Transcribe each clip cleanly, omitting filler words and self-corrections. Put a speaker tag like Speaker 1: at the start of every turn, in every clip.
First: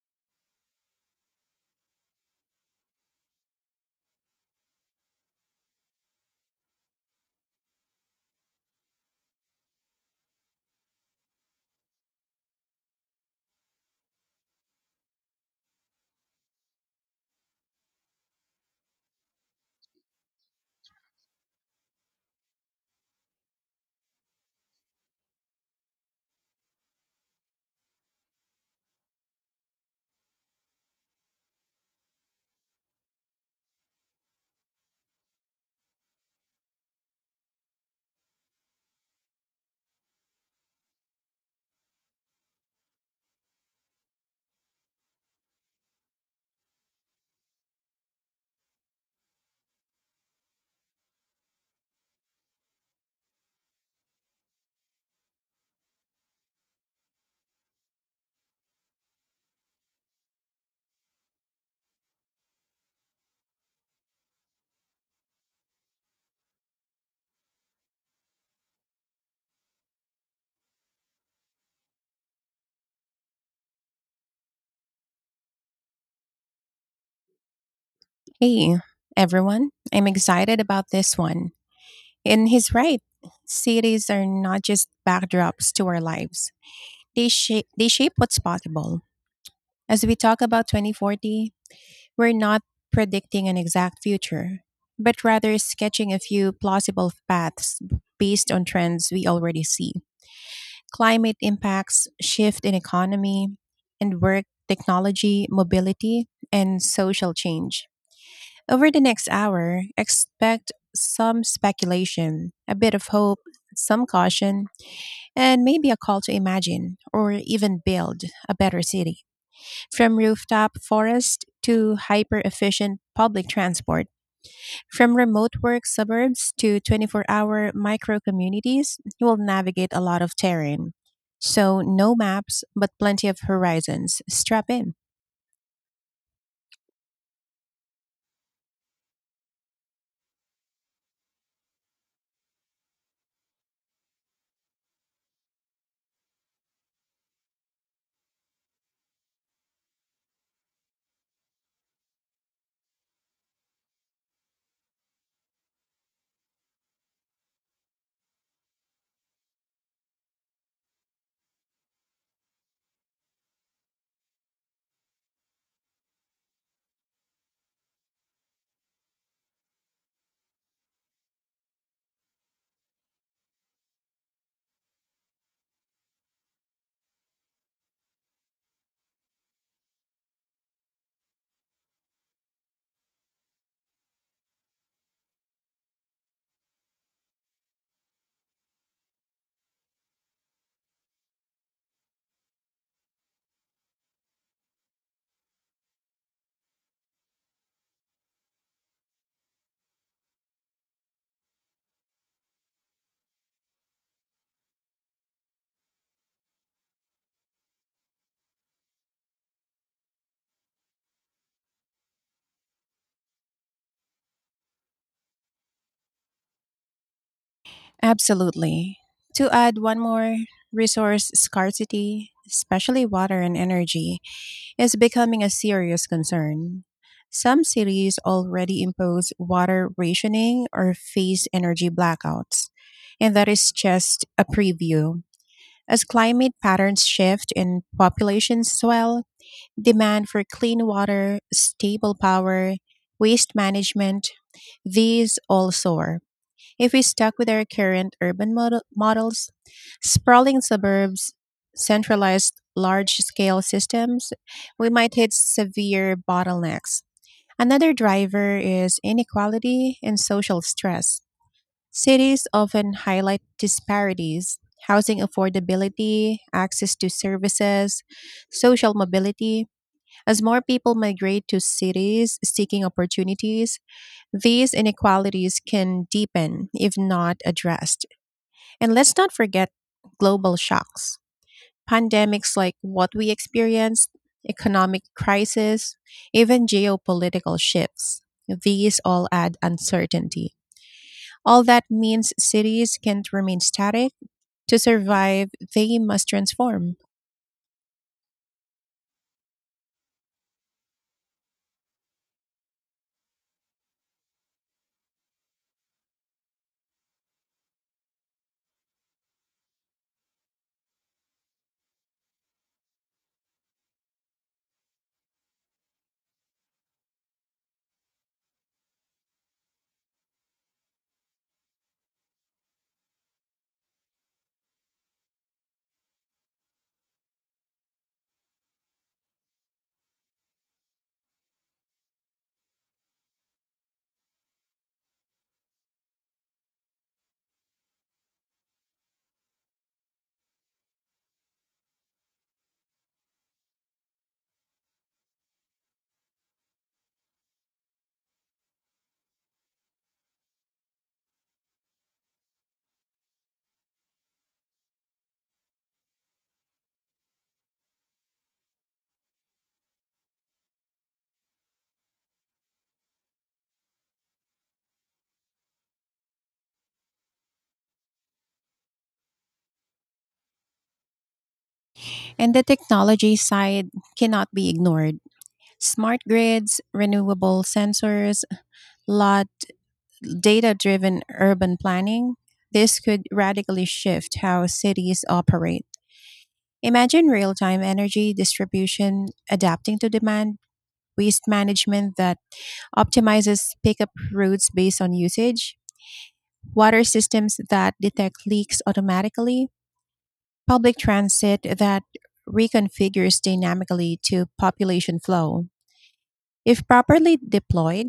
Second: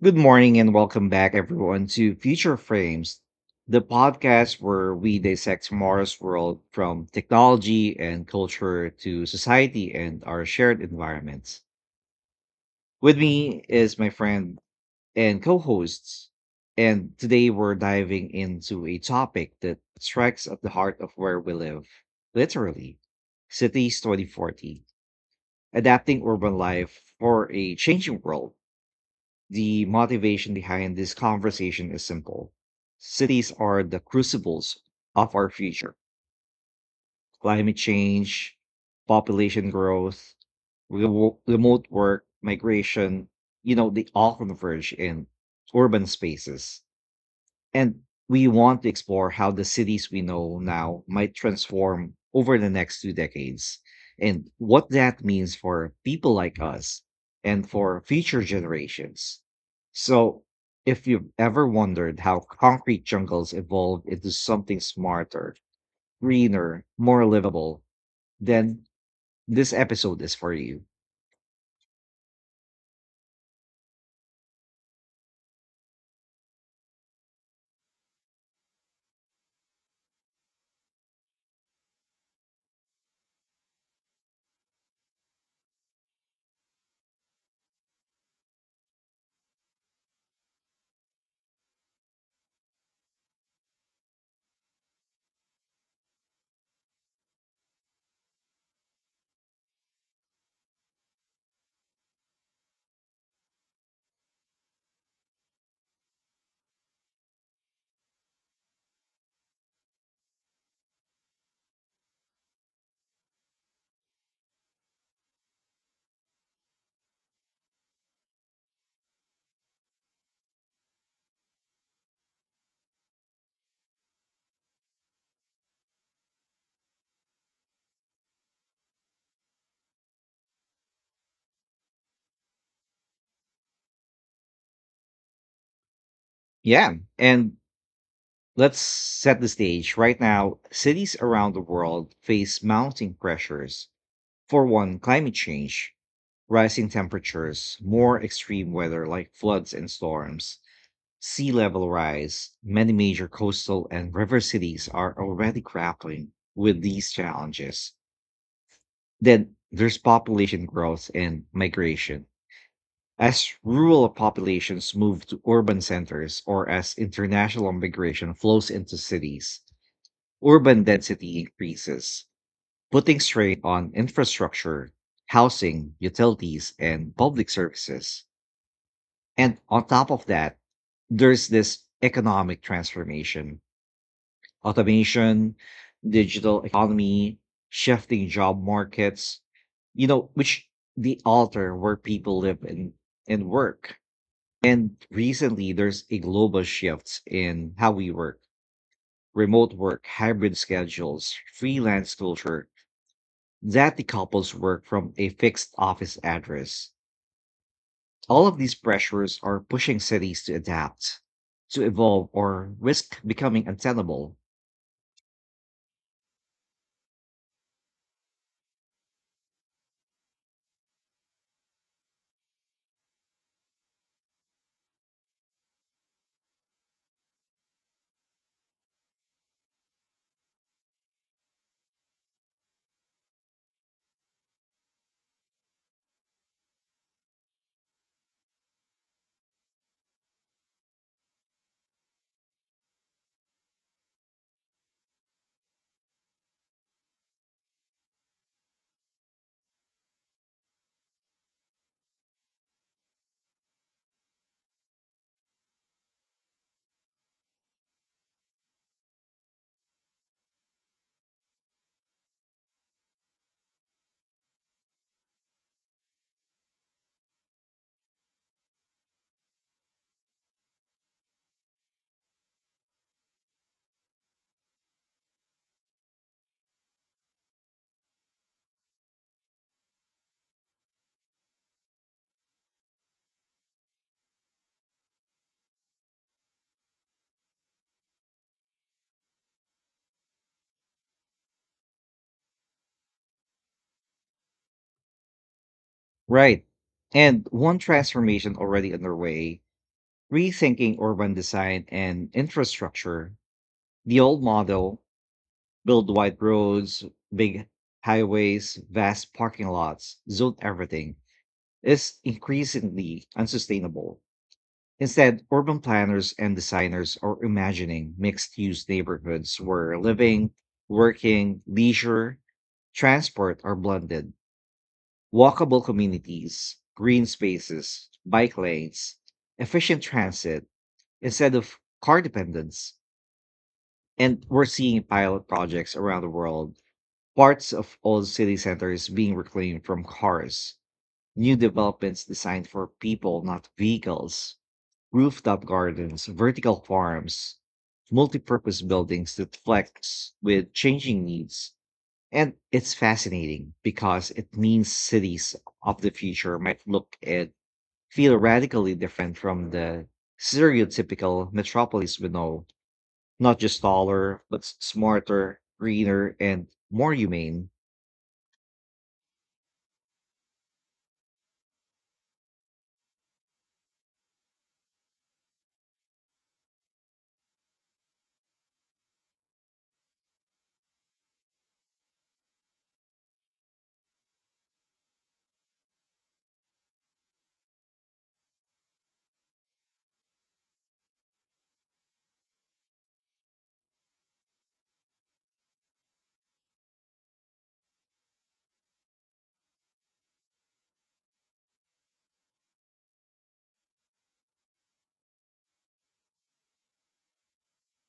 Speaker 1: Good morning and welcome back, everyone, to Future Frames, the podcast where we dissect tomorrow's world from technology and culture to society and our shared environments. With me is my friend and co hosts. And today we're diving into a topic that strikes at the heart of where we live literally, Cities 2040, adapting urban life for a changing world. The motivation behind this conversation is simple. Cities are the crucibles of our future. Climate change, population growth, remote work, migration, they all converge in urban spaces. And we want to explore how the cities we know now might transform over the next two decades and what that means for people like us and for future generations. So, if you've ever wondered how concrete jungles evolved into something smarter, greener, more livable, then this episode is for you.
Speaker 2: Hey, everyone. I'm excited about this one. And he's right. Cities are not just backdrops to our lives, they shape what's possible. As we talk about 2040, we're not predicting an exact future, but rather sketching a few plausible paths based on trends we already see: climate impacts, shift in economy and work, technology, mobility, and social change. Over the next hour, expect some speculation, a bit of hope, some caution, and maybe a call to imagine or even build a better city. From rooftop forest to hyper efficient public transport, from remote work suburbs to 24 hour micro communities, you will navigate a lot of terrain. So, no maps, but plenty of horizons. Strap in.
Speaker 1: Yeah. And let's set the stage. Right now, cities around the world face mounting pressures. For one, climate change, rising temperatures, more extreme weather like floods and storms, sea level rise, many major coastal and river cities are already grappling with these challenges. Then there's population growth and migration. As rural populations move to urban centers or as international migration flows into cities, urban density increases, putting strain on infrastructure, housing, utilities, and public services. And on top of that, there's this economic transformation, automation, digital economy, shifting job markets, which the alter where people live and work. And recently, there's a global shift in how we work, remote work, hybrid schedules, freelance culture, that the couples work from a fixed office address. All of these pressures are pushing cities to adapt, to evolve, or risk becoming untenable.
Speaker 2: Absolutely. To add one more, resource scarcity, especially water and energy, is becoming a serious concern. Some cities already impose water rationing or face energy blackouts. And that is just a preview. As climate patterns shift and populations swell, demand for clean water, stable power, waste management, these all soar. If we stuck with our current urban models, sprawling suburbs, centralized large scale systems, we might hit severe bottlenecks. Another driver is inequality and social stress. Cities often highlight disparities: housing affordability, access to services, social mobility. As more people migrate to cities seeking opportunities, these inequalities can deepen if not addressed. And let's not forget global shocks. Pandemics like what we experienced, economic crisis, even geopolitical shifts. These all add uncertainty. All that means cities can't remain static. To survive, they must
Speaker 1: Right.
Speaker 2: transform.
Speaker 1: And one transformation already underway, rethinking urban design and infrastructure. The old model, build wide roads, big highways, vast parking lots, zone everything, is increasingly unsustainable. Instead, urban planners and designers are imagining mixed use neighborhoods where living, working, leisure, transport are blended, walkable communities, green spaces, bike lanes, efficient transit instead of car dependence. And we're seeing pilot projects around the world. Parts of old city centers being reclaimed from cars, new developments designed for people, not vehicles, rooftop gardens, vertical farms, multi-purpose buildings that flex with changing needs. And it's fascinating because it means cities of the future might look and feel radically different from the stereotypical metropolis we know. Not just taller, but smarter, greener, and more humane.
Speaker 2: And the technology side cannot be ignored. Smart grids, renewable sensors, lot data driven urban planning. This could radically shift how cities operate. Imagine real time energy distribution adapting to demand, waste management that optimizes pickup routes based on usage, water systems that detect leaks automatically, public transit that reconfigures dynamically to population flow. If properly deployed,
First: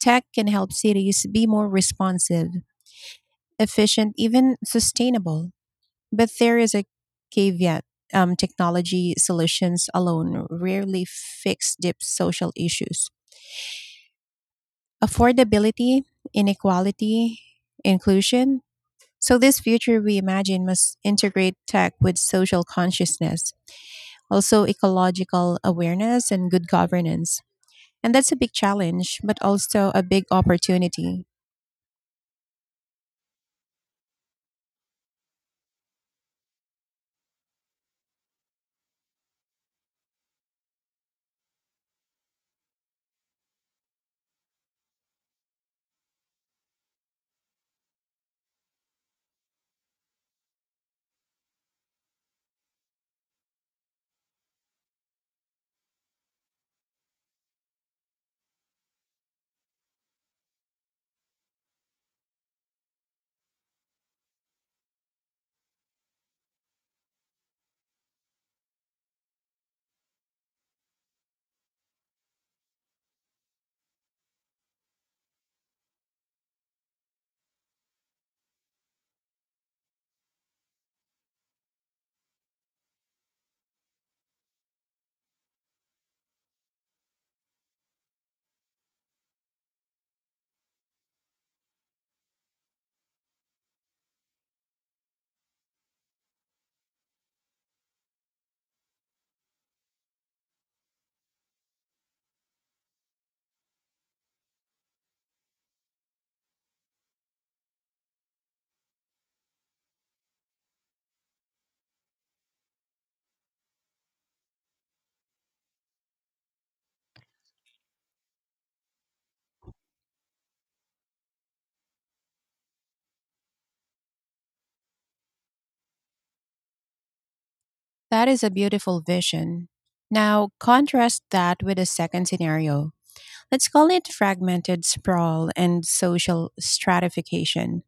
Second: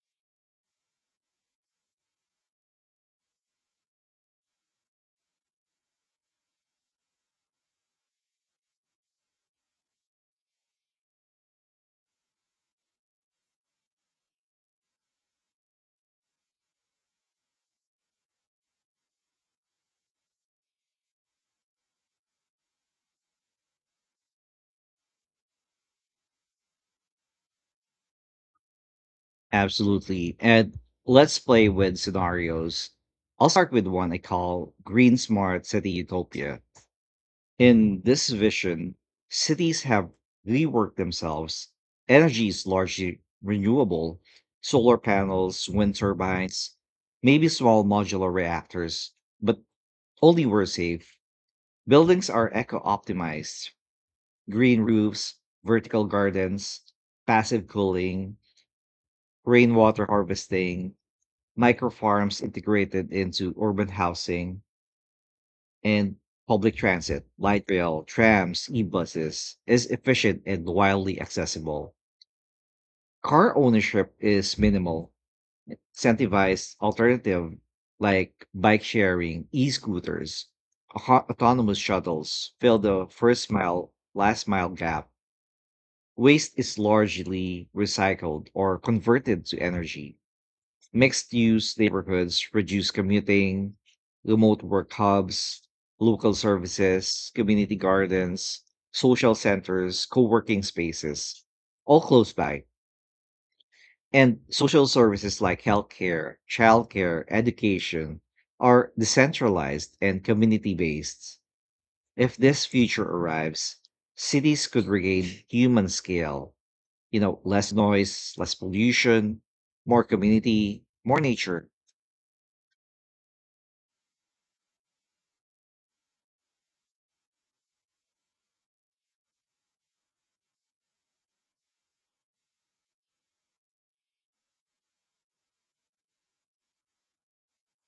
Speaker 2: tech can help cities be more responsive, efficient, even sustainable. But there is a caveat. Technology solutions alone rarely fix deep social issues. Affordability, inequality, inclusion. So, this future we imagine must integrate tech with social consciousness, also ecological awareness and good governance. And that's a big challenge, but also a big
Speaker 1: Absolutely. And
Speaker 2: opportunity.
Speaker 1: let's play with scenarios. I'll start with one I call Green Smart City Utopia. In this vision, cities have reworked themselves. Energy is largely renewable, solar panels, wind turbines, maybe small modular reactors, but only where safe. Buildings are eco optimized, green roofs, vertical gardens, passive cooling, rainwater harvesting, micro farms integrated into urban housing. And public transit, light rail, trams, e-buses, is efficient and widely accessible. Car ownership is minimal. Incentivized alternative like bike sharing, e-scooters, autonomous shuttles fill the first mile, last mile gap. Waste is largely recycled or converted to energy. Mixed use neighborhoods reduce commuting, remote work hubs, local services, community gardens, social centers, co working spaces, all close by. And social services like healthcare, childcare, education are decentralized and community based. If this future arrives, cities could regain human scale, less noise, less pollution, more community, more nature.
Speaker 2: That is a beautiful vision. Now, contrast that with a second scenario. Let's call it fragmented sprawl and social stratification.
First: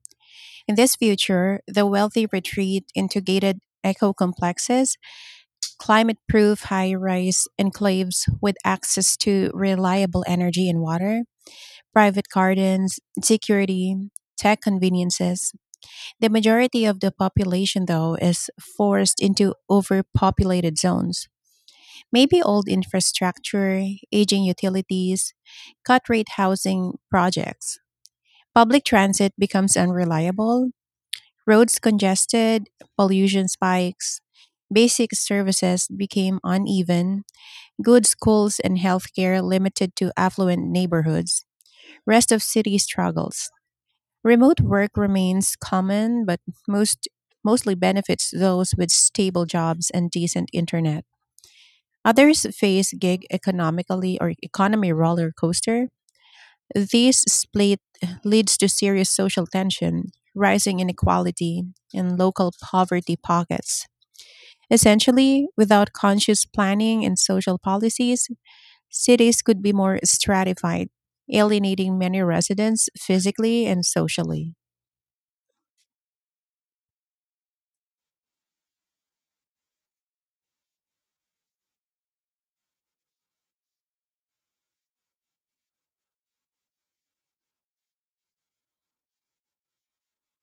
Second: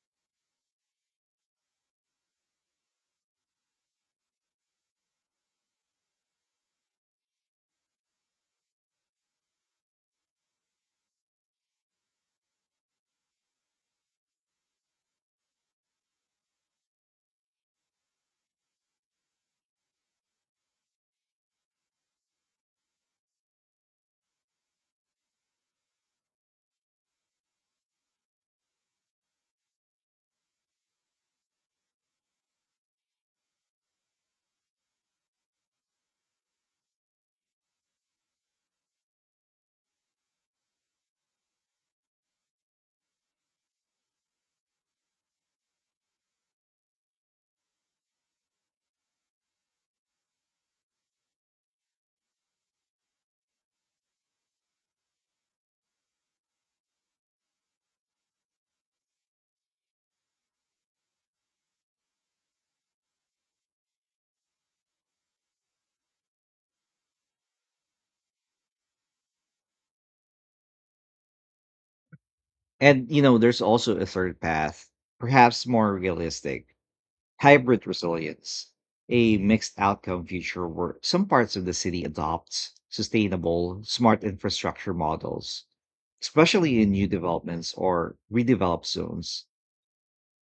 Speaker 2: In this future, the wealthy retreat into gated eco complexes, climate proof high rise enclaves with access to reliable energy and water, private gardens, security, tech conveniences. The majority of the population, though, is forced into overpopulated zones. Maybe old infrastructure, aging utilities, cut rate housing projects. Public transit becomes unreliable, roads congested, pollution spikes, basic services became uneven, good schools and healthcare limited to affluent neighborhoods. Rest of city struggles. Remote work remains common but most mostly benefits those with stable jobs and decent internet. Others face gig economically or economy roller coaster. This split leads to serious social tension, rising inequality, and local poverty pockets. Essentially, without conscious planning and social policies, cities could be more stratified, alienating many residents
Speaker 1: And, there's
Speaker 2: physically and
Speaker 1: also a third
Speaker 2: socially.
Speaker 1: path, perhaps more realistic, hybrid resilience, a mixed outcome future where some parts of the city adopts sustainable, smart infrastructure models, especially in new developments or redeveloped zones.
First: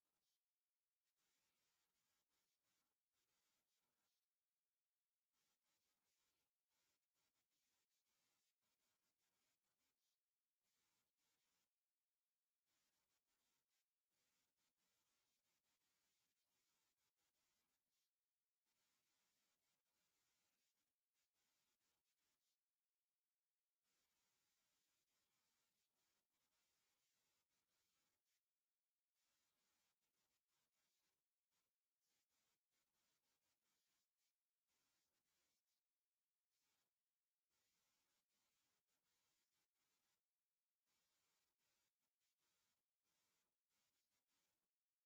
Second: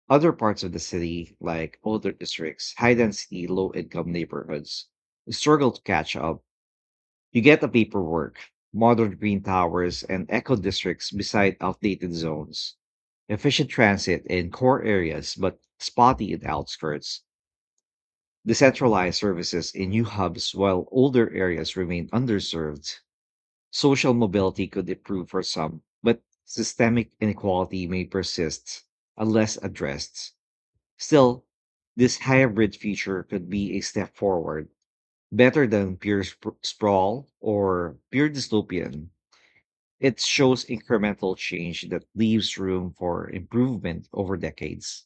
Speaker 1: Other parts of the city, like older districts, high density, low income neighborhoods, struggle to catch up. You get the paperwork, modern green towers, and eco districts beside outdated zones, efficient transit in core areas but spotty in outskirts, decentralized services in new hubs while older areas remain underserved. Social mobility could improve for some, but systemic inequality may persist unless addressed. Still, this hybrid feature could be a step forward, better than pure sprawl or pure dystopian. It shows incremental change that leaves room for improvement over decades.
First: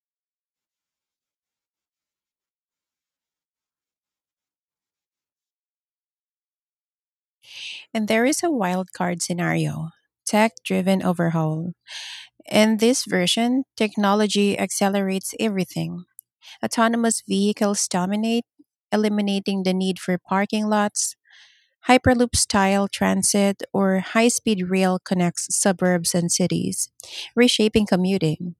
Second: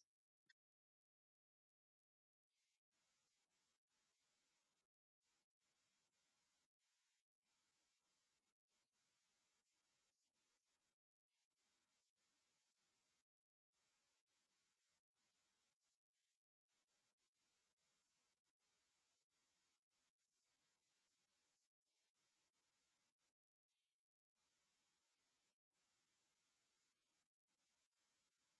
Speaker 2: And there is a wild card scenario: tech driven overhaul. In this version, technology accelerates everything. Autonomous vehicles dominate, eliminating the need for parking lots. Hyperloop style transit or high speed rail connects suburbs and cities, reshaping commuting.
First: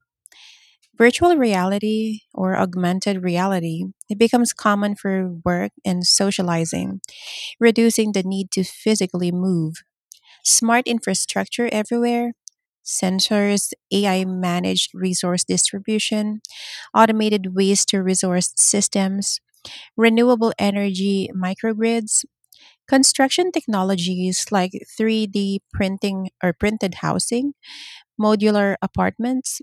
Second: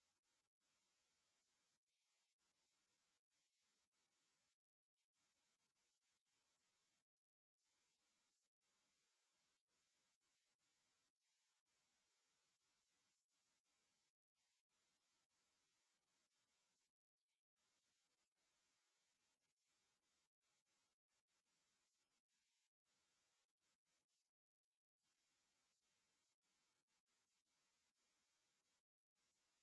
Speaker 2: Virtual reality or augmented reality it becomes common for work and socializing, reducing the need to physically move. Smart infrastructure everywhere, sensors, AI managed resource distribution, automated waste to resource systems, renewable energy microgrids, construction technologies like 3D printing or printed housing, modular apartments,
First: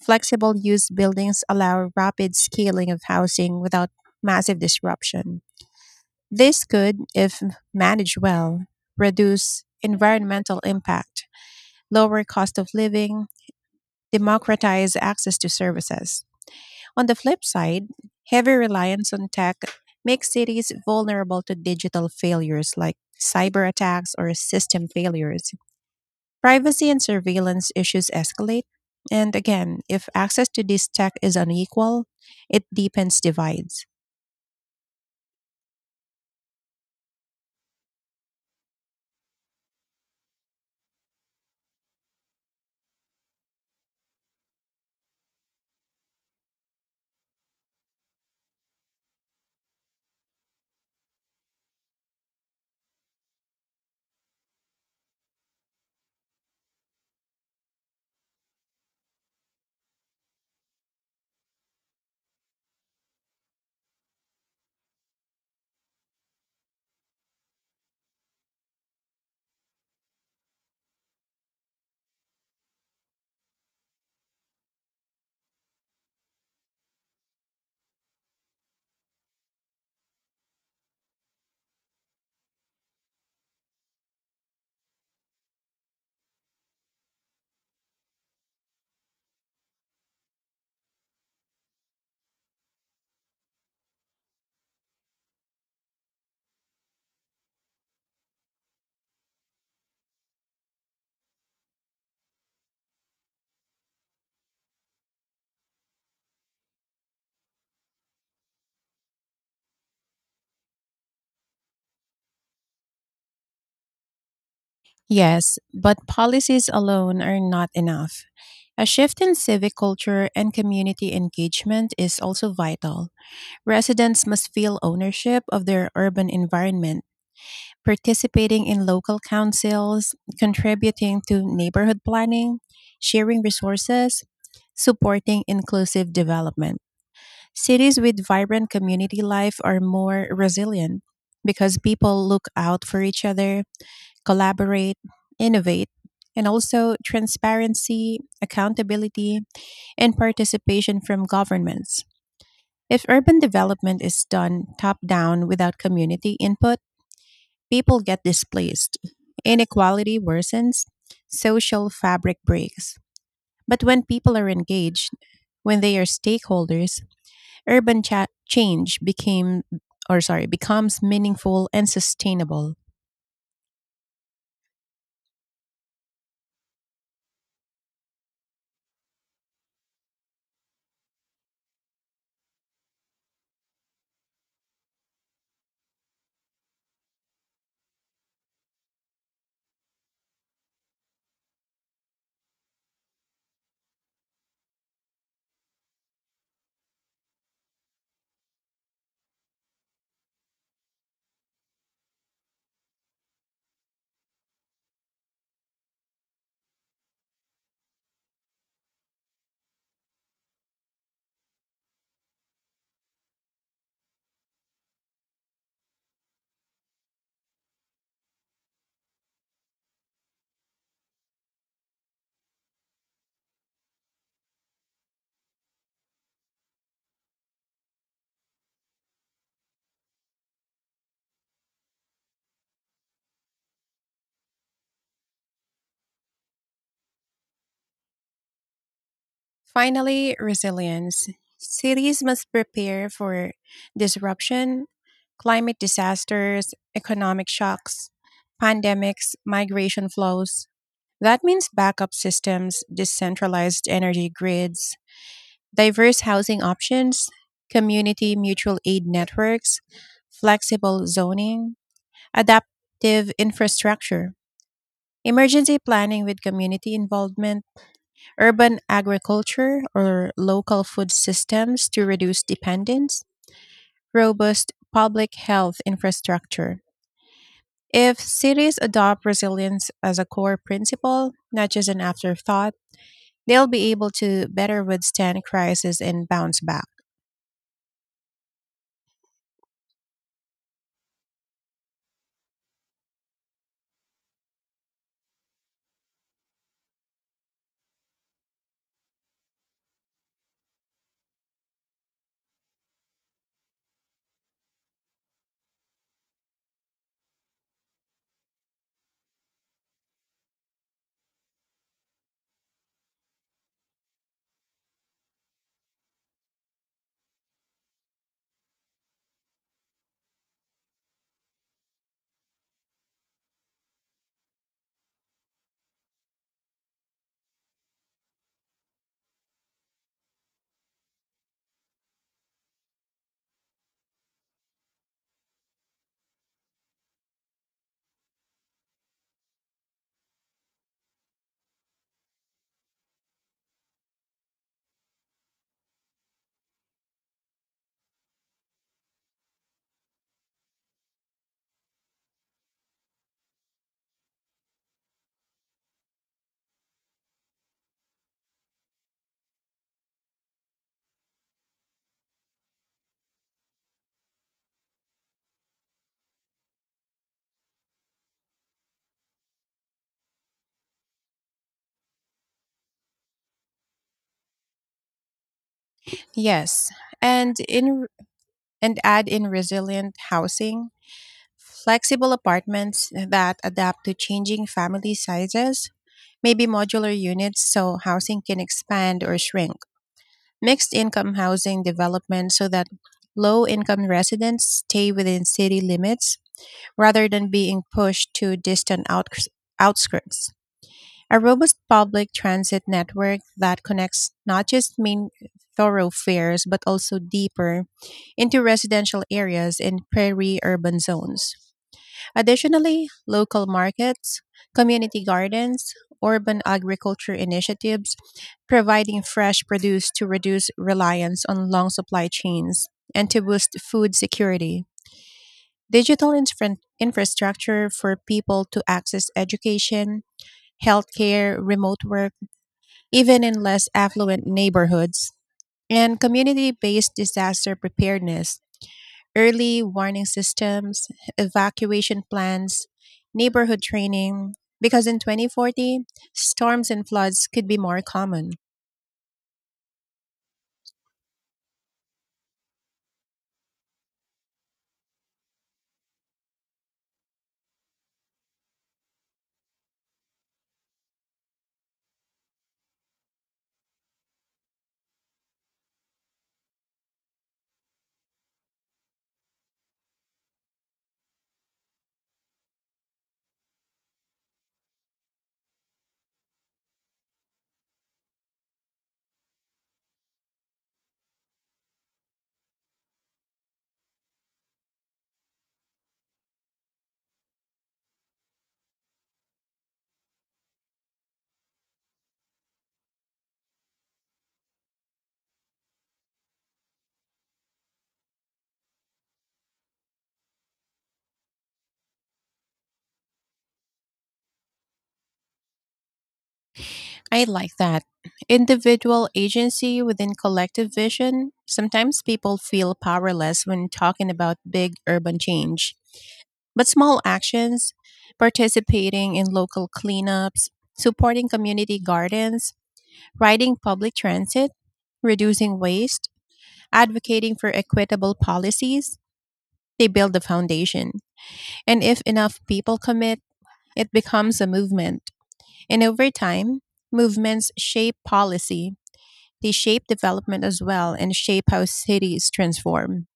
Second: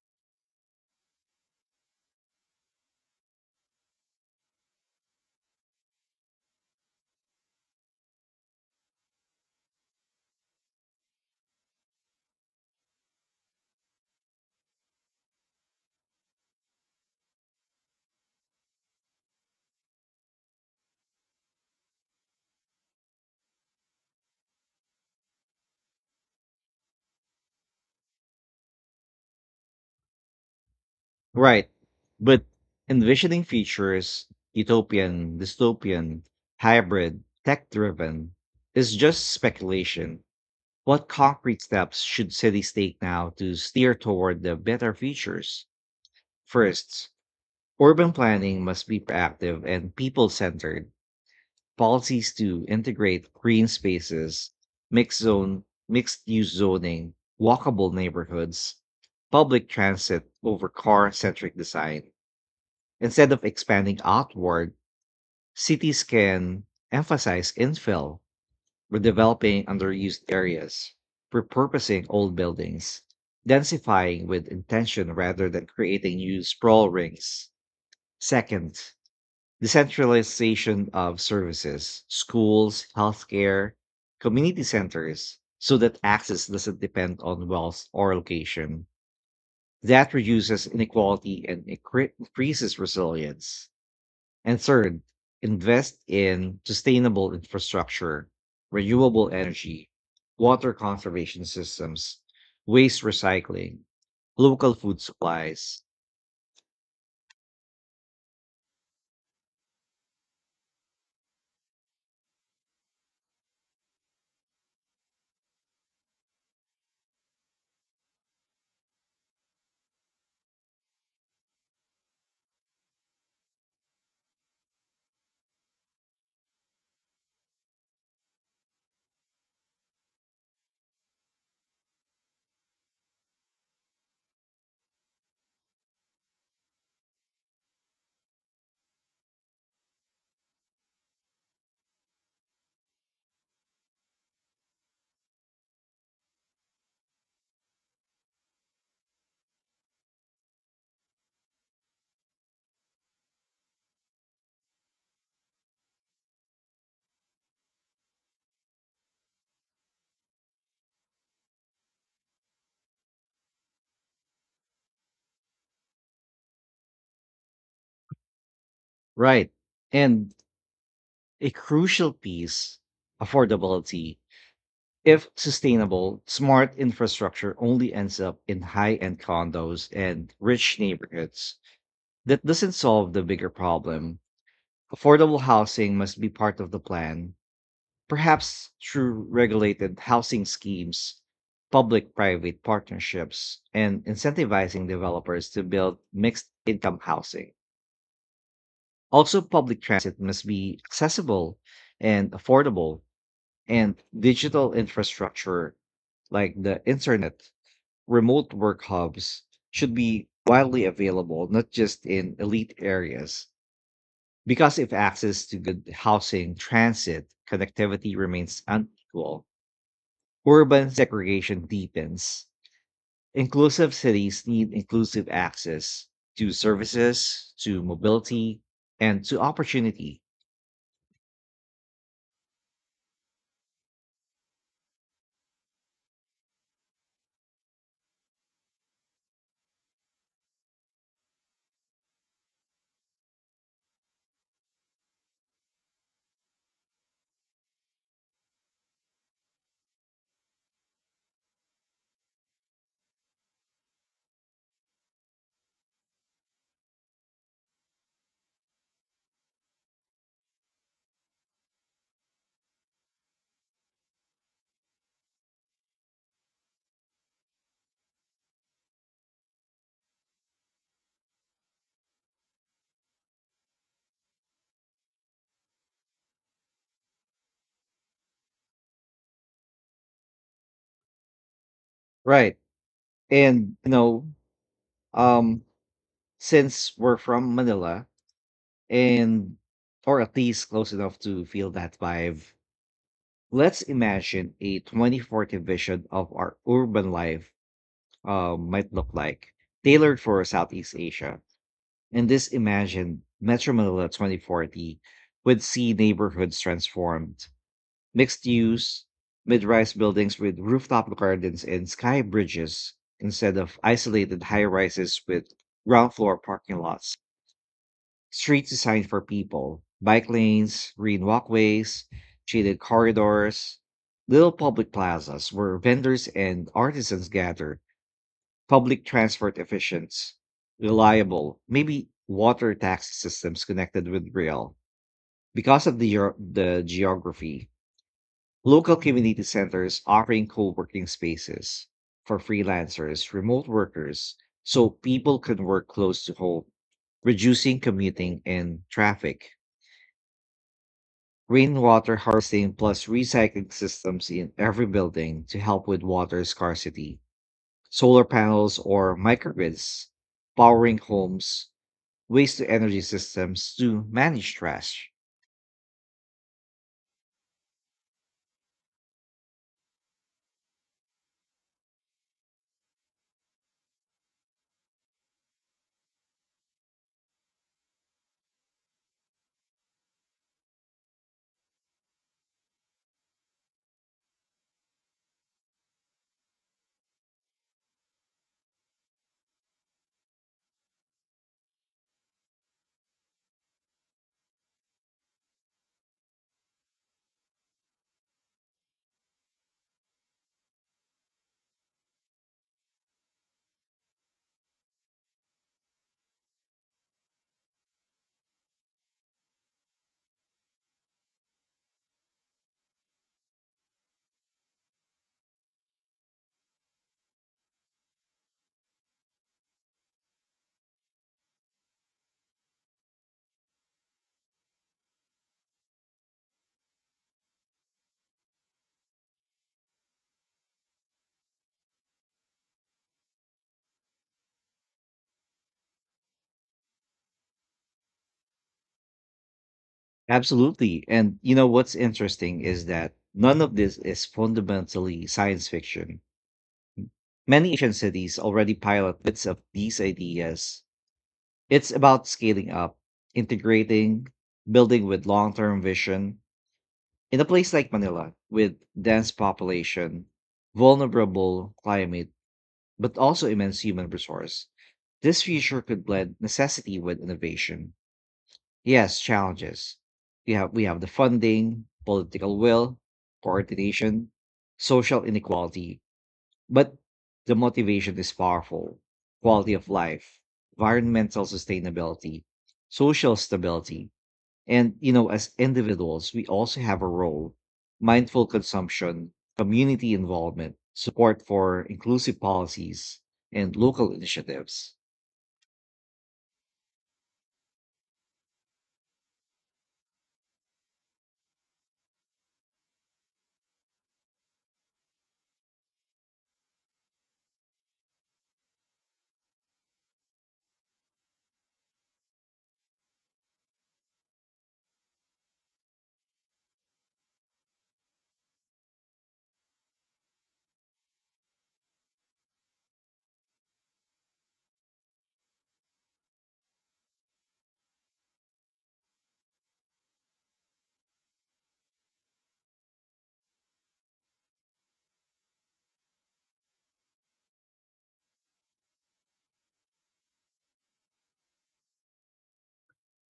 Speaker 2: flexible use buildings allow rapid scaling of housing without massive disruption. This could, if managed well, reduce environmental impact, lower cost of living, democratize access to services. On the flip side, heavy reliance on tech makes cities vulnerable to digital failures like cyber attacks or system failures. Privacy and surveillance issues escalate. And again, if access to this tech is
Speaker 1: Right.
Speaker 2: unequal,
Speaker 1: But
Speaker 2: it deepens
Speaker 1: envisioning
Speaker 2: divides.
Speaker 1: features, utopian, dystopian, hybrid, tech driven, is just speculation. What concrete steps should cities take now to steer toward the better futures? First, urban planning must be proactive and people centered. Policies to integrate green spaces, mixed zone, mixed use zoning, walkable neighborhoods, public transit over car centric design. Instead of expanding outward, cities can emphasize infill, redeveloping underused areas, repurposing old buildings, densifying with intention rather than creating new sprawl rings. Second, decentralization of services, schools, healthcare, community centers, so that access doesn't depend on wealth or location. That reduces inequality and increases resilience. And third, invest in sustainable infrastructure, renewable energy, water conservation systems, waste recycling, local food supplies.
Speaker 2: Yes, but policies alone are not enough. A shift in civic culture and community engagement is also vital. Residents must feel ownership of their urban environment, participating in local councils, contributing to neighborhood planning, sharing resources, supporting inclusive development. Cities with vibrant community life are more resilient because people look out for each other, collaborate, innovate, and also transparency, accountability, and participation from governments. If urban development is done top down without community input, people get displaced, inequality worsens, social fabric breaks. But when people are engaged, when they are stakeholders, urban cha- change
Speaker 1: Right.
Speaker 2: became or
Speaker 1: And
Speaker 2: sorry, becomes
Speaker 1: a
Speaker 2: meaningful and
Speaker 1: crucial
Speaker 2: sustainable.
Speaker 1: piece, affordability. If sustainable, smart infrastructure only ends up in high end condos and rich neighborhoods. That doesn't solve the bigger problem. Affordable housing must be part of the plan. Perhaps through regulated housing schemes, public private partnerships, and incentivizing developers to build mixed income housing. Also, public transit must be accessible and affordable, and digital infrastructure like the internet, remote work hubs should be widely available, not just in elite areas. Because if access to good housing, transit, connectivity remains unequal, urban segregation deepens. Inclusive cities need inclusive access to services, to mobility, and to opportunity.
Speaker 2: Finally, resilience. Cities must prepare for disruption, climate disasters, economic shocks, pandemics, migration flows. That means backup systems, decentralized energy grids, diverse housing options, community mutual aid networks, flexible zoning, adaptive infrastructure, emergency planning with community involvement, urban agriculture or local food systems to reduce dependence, robust public health infrastructure. If cities adopt resilience as a core principle, not just an
Speaker 1: Right.
Speaker 2: afterthought, they'll
Speaker 1: And
Speaker 2: be able to better withstand
Speaker 1: um,
Speaker 2: crisis and bounce back.
Speaker 1: since we're from Manila and or at least close enough to feel that vibe, let's imagine a 2040 vision of our urban life might look like, tailored for Southeast Asia. And this imagined Metro Manila 2040 would see neighborhoods transformed, mixed use, mid rise buildings with rooftop gardens and sky bridges instead of isolated high rises with ground floor parking lots, streets designed for people, bike lanes, green walkways, shaded corridors, little public plazas where vendors and artisans gathered. Public transport efficient, reliable, maybe water taxi systems connected with rail. Because of the the geography, local community centers offering co-working spaces for freelancers, remote workers, so people can work close to home, reducing commuting and traffic. Rainwater harvesting plus recycling systems in every building to help with water scarcity. Solar panels or microgrids powering homes, waste to energy systems to manage trash.
Speaker 2: Yes, and in and add in resilient housing, flexible apartments that adapt to changing family sizes, maybe modular units so housing can expand or shrink. Mixed income housing development so that low income residents stay within city limits rather than being pushed to distant outskirts. A robust public transit network that connects not just main thoroughfares but also deeper into residential areas in prairie urban zones. Additionally, local markets, community gardens, urban agriculture initiatives, providing fresh produce to reduce reliance on long supply chains and to boost food security. Digital infrastructure for people to access education, healthcare, remote work, even in less affluent neighborhoods, and community based disaster preparedness, early warning
Speaker 1: Absolutely.
Speaker 2: systems,
Speaker 1: And you know what's
Speaker 2: evacuation
Speaker 1: interesting is
Speaker 2: plans,
Speaker 1: that none of
Speaker 2: neighborhood
Speaker 1: this is
Speaker 2: training, because in
Speaker 1: fundamentally science
Speaker 2: 2040,
Speaker 1: fiction.
Speaker 2: storms and floods could
Speaker 1: Many
Speaker 2: be
Speaker 1: Asian
Speaker 2: more
Speaker 1: cities
Speaker 2: common.
Speaker 1: already pilot bits of these ideas. It's about scaling up, integrating, building with long term vision. In a place like Manila, with dense population, vulnerable climate, but also immense human resource, this future could blend necessity with innovation. Yes, challenges. We have the funding, political will, coordination, social inequality, but the motivation is powerful. Quality of life, environmental sustainability, social stability, and as individuals, we also have a role. Mindful consumption, community involvement, support for inclusive policies, and local initiatives.
Speaker 2: I like that. Individual agency within collective vision. Sometimes people feel powerless when talking about big urban change. But small actions, participating in local cleanups, supporting community gardens, riding public transit, reducing waste, advocating for equitable policies, they build the foundation. And if enough people commit, it becomes a movement. And over time, movements shape policy, they shape development as well, and shape how cities transform.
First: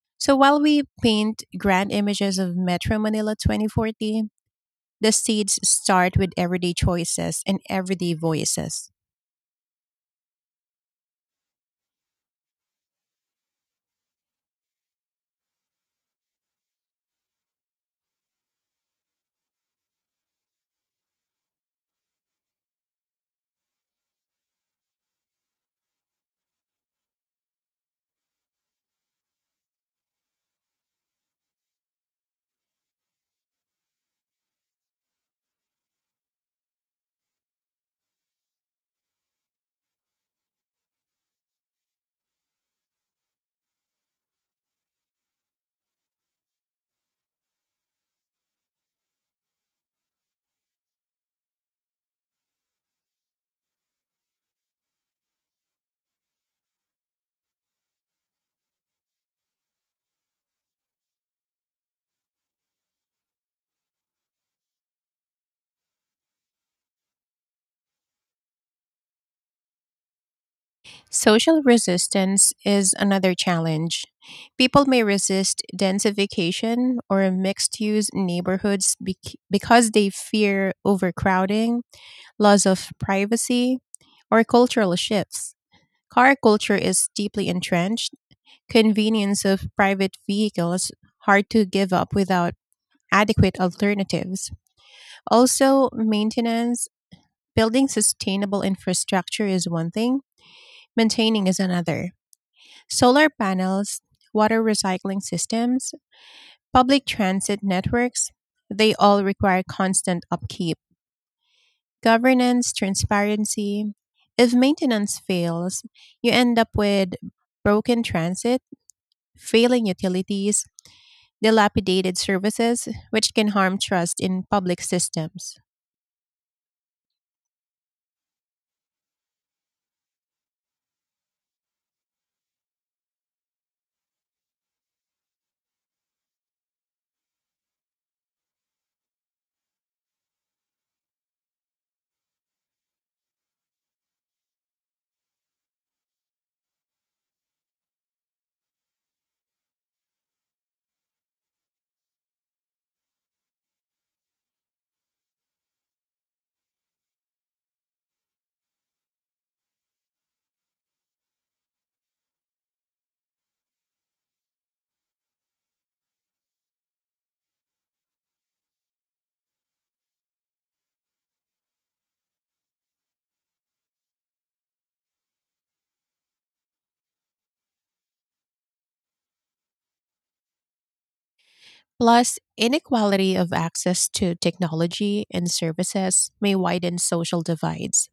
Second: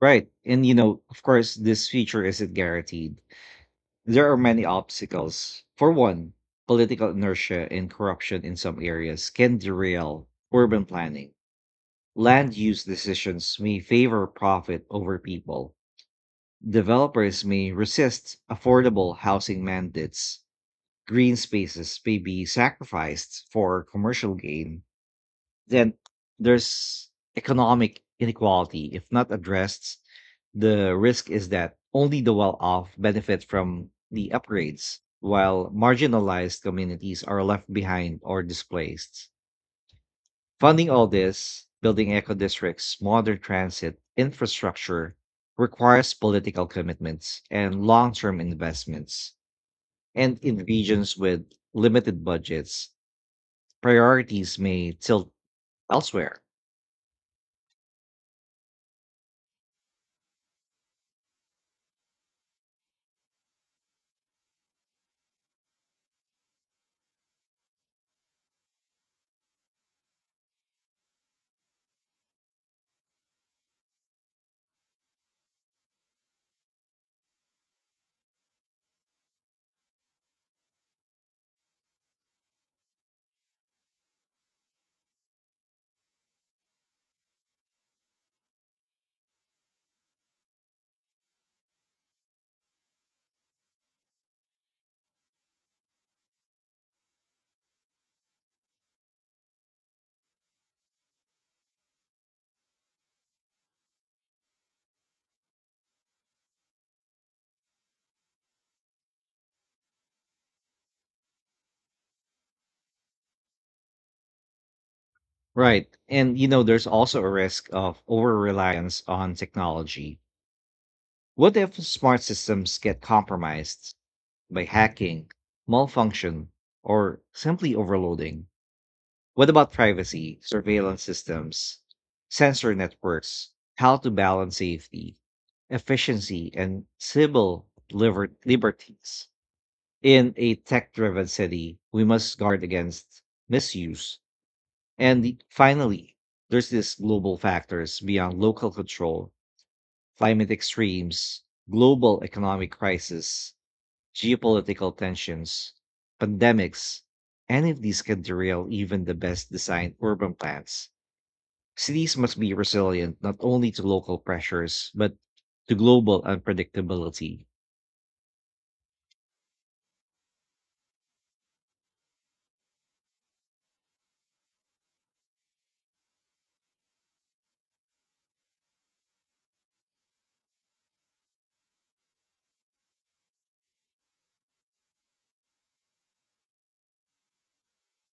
Speaker 1: Right.
Speaker 2: So while
Speaker 1: And
Speaker 2: we
Speaker 1: of
Speaker 2: paint
Speaker 1: course, this
Speaker 2: grand
Speaker 1: feature
Speaker 2: images
Speaker 1: isn't
Speaker 2: of Metro
Speaker 1: guaranteed.
Speaker 2: Manila 2040,
Speaker 1: There are many
Speaker 2: the seeds
Speaker 1: obstacles. For
Speaker 2: start with
Speaker 1: one,
Speaker 2: everyday
Speaker 1: political
Speaker 2: choices and
Speaker 1: inertia and
Speaker 2: everyday
Speaker 1: corruption in some
Speaker 2: voices.
Speaker 1: areas can derail urban planning. Land use decisions may favor profit over people. Developers may resist affordable housing mandates. Green spaces may be sacrificed for commercial gain. Then there's economic inequality. If not addressed, the risk is that only the well off benefit from the upgrades, while marginalized communities are left behind or displaced. Funding all this, building eco districts, modern transit, infrastructure, requires political commitments and long term investments. And in regions with limited budgets, priorities may tilt elsewhere.
Speaker 2: Social resistance is another challenge. People may resist densification or mixed use neighborhoods because they fear overcrowding, loss of privacy, or cultural shifts. Car culture is deeply entrenched. Convenience of private vehicles hard to give up without adequate alternatives. Also, maintenance, building sustainable infrastructure is one thing, maintaining is another. Solar panels, water recycling systems, public transit networks, they all require constant upkeep, governance, transparency. If maintenance fails,
Speaker 1: Right.
Speaker 2: you
Speaker 1: And
Speaker 2: end up
Speaker 1: there's
Speaker 2: with
Speaker 1: also a risk of
Speaker 2: broken
Speaker 1: over
Speaker 2: transit,
Speaker 1: reliance on
Speaker 2: failing
Speaker 1: technology.
Speaker 2: utilities,
Speaker 1: What if
Speaker 2: dilapidated
Speaker 1: smart systems
Speaker 2: services,
Speaker 1: get
Speaker 2: which can harm
Speaker 1: compromised
Speaker 2: trust in
Speaker 1: by
Speaker 2: public
Speaker 1: hacking,
Speaker 2: systems.
Speaker 1: malfunction, or simply overloading? What about privacy, surveillance systems, sensor networks, how to balance safety, efficiency, and civil liberties? In a tech driven city, we must guard against misuse, and finally, there's these global factors beyond local control, climate extremes, global economic crisis, geopolitical tensions, pandemics. Any of these can derail even the best designed urban plans. Cities must be resilient not only to local pressures, but to global unpredictability.
Speaker 2: Plus, inequality of access to technology and services may widen social divides.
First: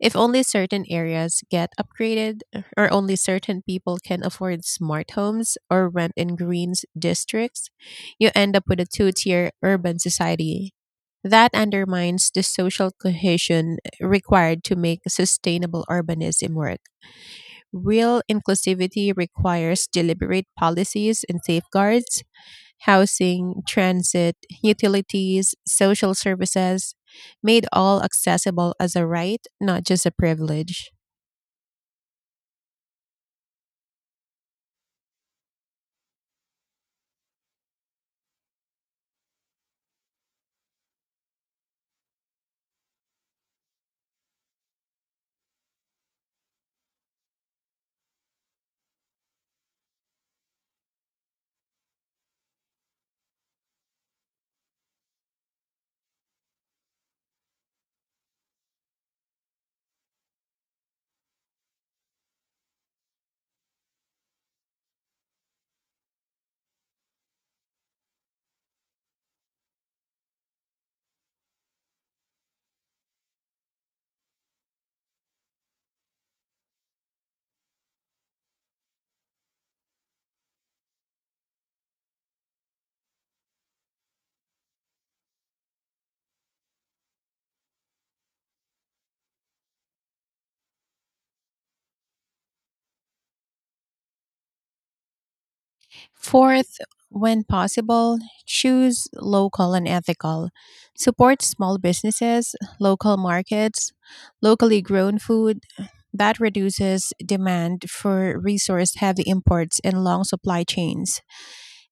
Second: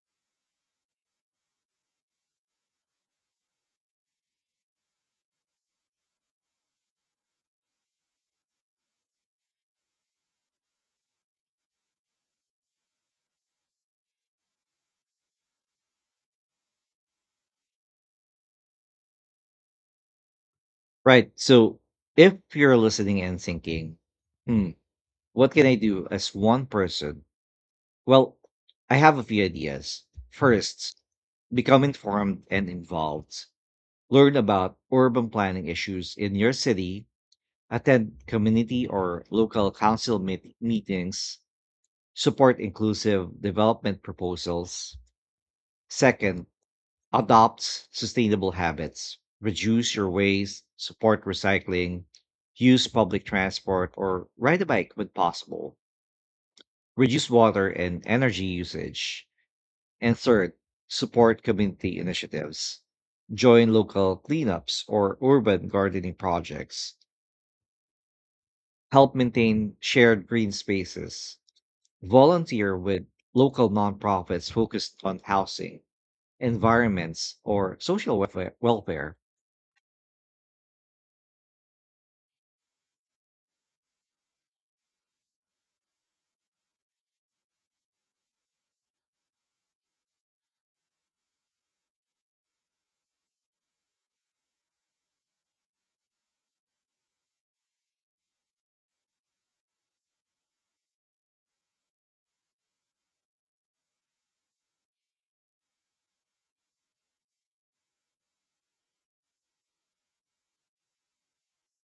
Speaker 2: If only certain areas get upgraded, or only certain people can afford smart homes or rent in green districts, you end up with a two tier urban society. That undermines the social cohesion required to make sustainable urbanism work. Real inclusivity requires deliberate policies
Speaker 1: Right.
Speaker 2: and
Speaker 1: So
Speaker 2: safeguards.
Speaker 1: if you're listening and
Speaker 2: Housing,
Speaker 1: thinking,
Speaker 2: transit,
Speaker 1: hmm, what
Speaker 2: utilities,
Speaker 1: can I do
Speaker 2: social
Speaker 1: as one
Speaker 2: services,
Speaker 1: person?
Speaker 2: made all
Speaker 1: Well,
Speaker 2: accessible as
Speaker 1: I
Speaker 2: a
Speaker 1: have a
Speaker 2: right,
Speaker 1: few
Speaker 2: not
Speaker 1: ideas.
Speaker 2: just a privilege.
Speaker 1: First, become informed and involved. Learn about urban planning issues in your city, attend community or local council meetings, support inclusive development proposals. Second, adopt sustainable habits. Reduce your waste, support recycling, use public transport, or ride a bike when possible. Reduce water and energy usage. And third, support community initiatives. Join local cleanups or urban gardening projects. Help maintain shared green spaces. Volunteer with local nonprofits focused on housing, environments, or social welfare. Welfare.
Speaker 2: Fourth, when possible, choose local and ethical. Support small businesses, local markets, locally grown food. That reduces demand for resource heavy imports and long supply chains.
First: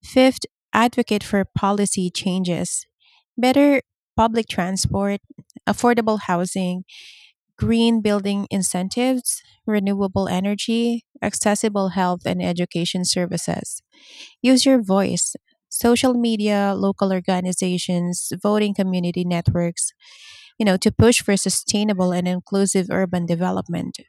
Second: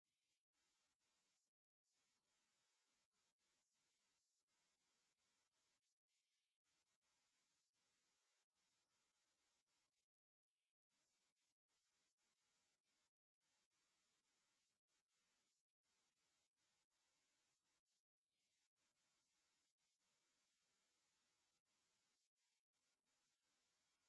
Speaker 2: Fifth, advocate for policy changes. Better public transport, affordable housing, green building incentives, renewable energy, accessible health and education services. Use your voice. Social media, local organizations, voting community networks, you know, to push for sustainable and inclusive urban development.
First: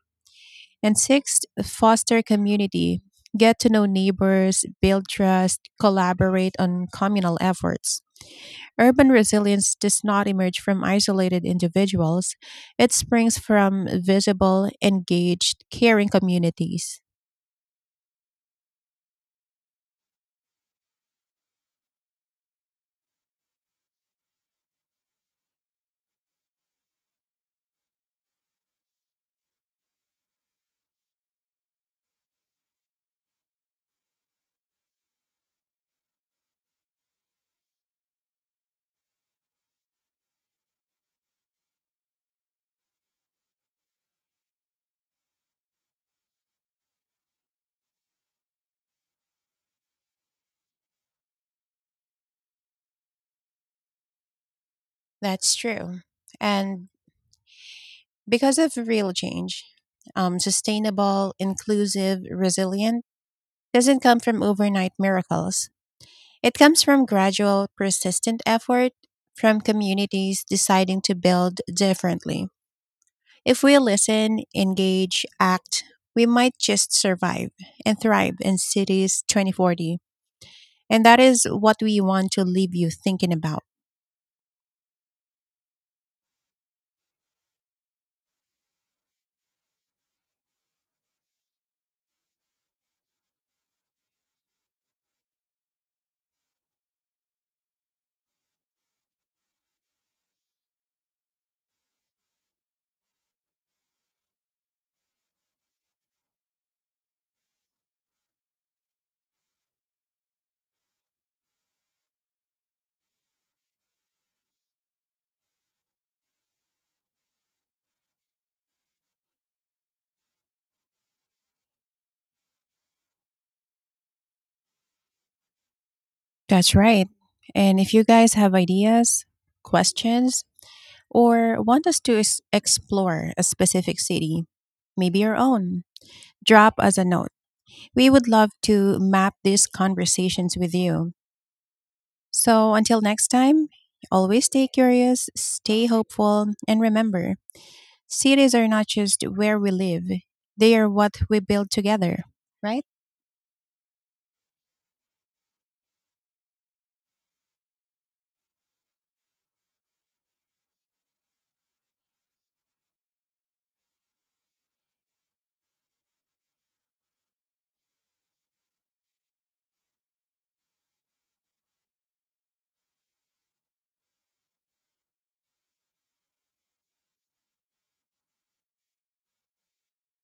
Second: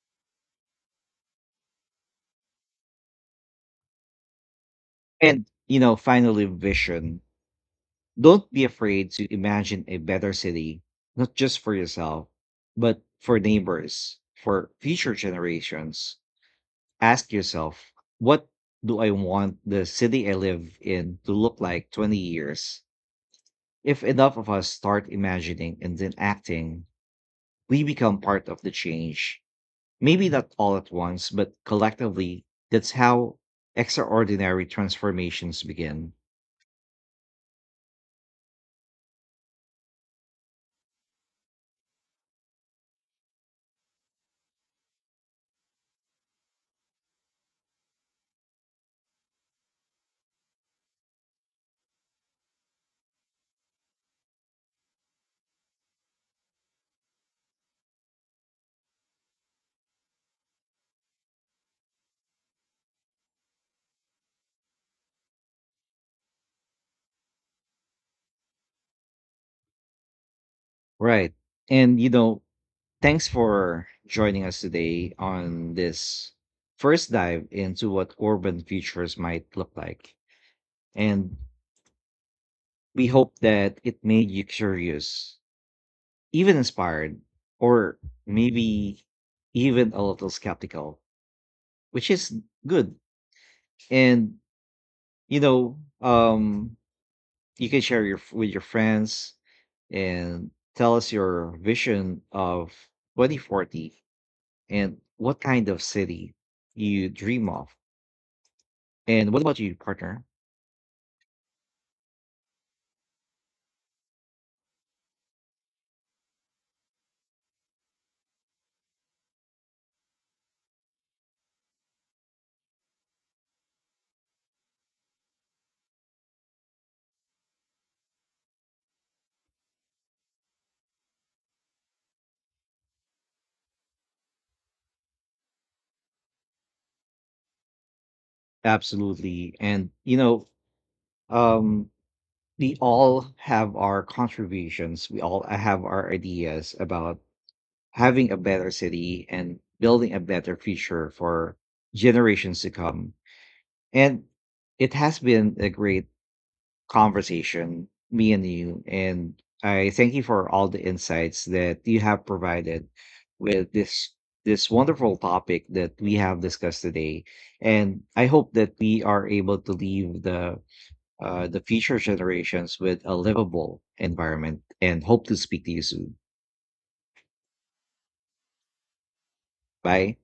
Speaker 2: And sixth, foster community. Get to know neighbors, build
Speaker 1: And,
Speaker 2: trust,
Speaker 1: finally,
Speaker 2: collaborate on
Speaker 1: vision.
Speaker 2: communal efforts.
Speaker 1: Don't be
Speaker 2: Urban
Speaker 1: afraid to
Speaker 2: resilience
Speaker 1: imagine a
Speaker 2: does not
Speaker 1: better
Speaker 2: emerge
Speaker 1: city,
Speaker 2: from
Speaker 1: not
Speaker 2: isolated
Speaker 1: just for yourself,
Speaker 2: individuals, it
Speaker 1: but
Speaker 2: springs
Speaker 1: for
Speaker 2: from
Speaker 1: neighbors, for
Speaker 2: visible,
Speaker 1: future
Speaker 2: engaged, caring
Speaker 1: generations.
Speaker 2: communities.
Speaker 1: Ask yourself, what do I want the city I live in to look like 20 years? If enough of us start imagining and then acting, we become part of the change. Maybe not all at once, but collectively, that's how extraordinary transformations begin.
Speaker 2: That's true. And because of real change, sustainable, inclusive, resilient doesn't come from overnight miracles. It comes from gradual, persistent effort from communities deciding to
Speaker 1: Right.
Speaker 2: build
Speaker 1: And,
Speaker 2: differently.
Speaker 1: thanks
Speaker 2: If we
Speaker 1: for
Speaker 2: listen,
Speaker 1: joining us today
Speaker 2: engage,
Speaker 1: on
Speaker 2: act, we
Speaker 1: this
Speaker 2: might just
Speaker 1: first dive
Speaker 2: survive
Speaker 1: into
Speaker 2: and
Speaker 1: what
Speaker 2: thrive in
Speaker 1: urban futures
Speaker 2: cities
Speaker 1: might look
Speaker 2: 2040.
Speaker 1: like.
Speaker 2: And that
Speaker 1: And
Speaker 2: is what we want to leave you
Speaker 1: we
Speaker 2: thinking
Speaker 1: hope
Speaker 2: about.
Speaker 1: that it made you curious, even inspired, or maybe even a little skeptical, which is good. And you know, um, you can share your with your friends and tell us your vision of 2040 and what kind of city you dream of. And what about you, partner?
Speaker 2: That's right. And if you guys have ideas, questions, or want us to explore a specific city, maybe your own, drop us a note. We would love to map
Speaker 1: Absolutely.
Speaker 2: these
Speaker 1: And
Speaker 2: conversations with you.
Speaker 1: um,
Speaker 2: So
Speaker 1: we
Speaker 2: until
Speaker 1: all
Speaker 2: next time,
Speaker 1: have our
Speaker 2: always stay
Speaker 1: contributions. We
Speaker 2: curious,
Speaker 1: all have
Speaker 2: stay
Speaker 1: our
Speaker 2: hopeful,
Speaker 1: ideas
Speaker 2: and
Speaker 1: about
Speaker 2: remember
Speaker 1: having a
Speaker 2: cities are
Speaker 1: better
Speaker 2: not just
Speaker 1: city
Speaker 2: where
Speaker 1: and
Speaker 2: we live,
Speaker 1: building a better
Speaker 2: they are
Speaker 1: future
Speaker 2: what we
Speaker 1: for
Speaker 2: build together,
Speaker 1: generations to
Speaker 2: right?
Speaker 1: come. And it has been a great conversation, me and you. And I thank you for all the insights that you have provided with this wonderful topic that we have discussed today. And I hope that we are able to leave the future generations with a livable environment and hope to speak to you soon. Bye.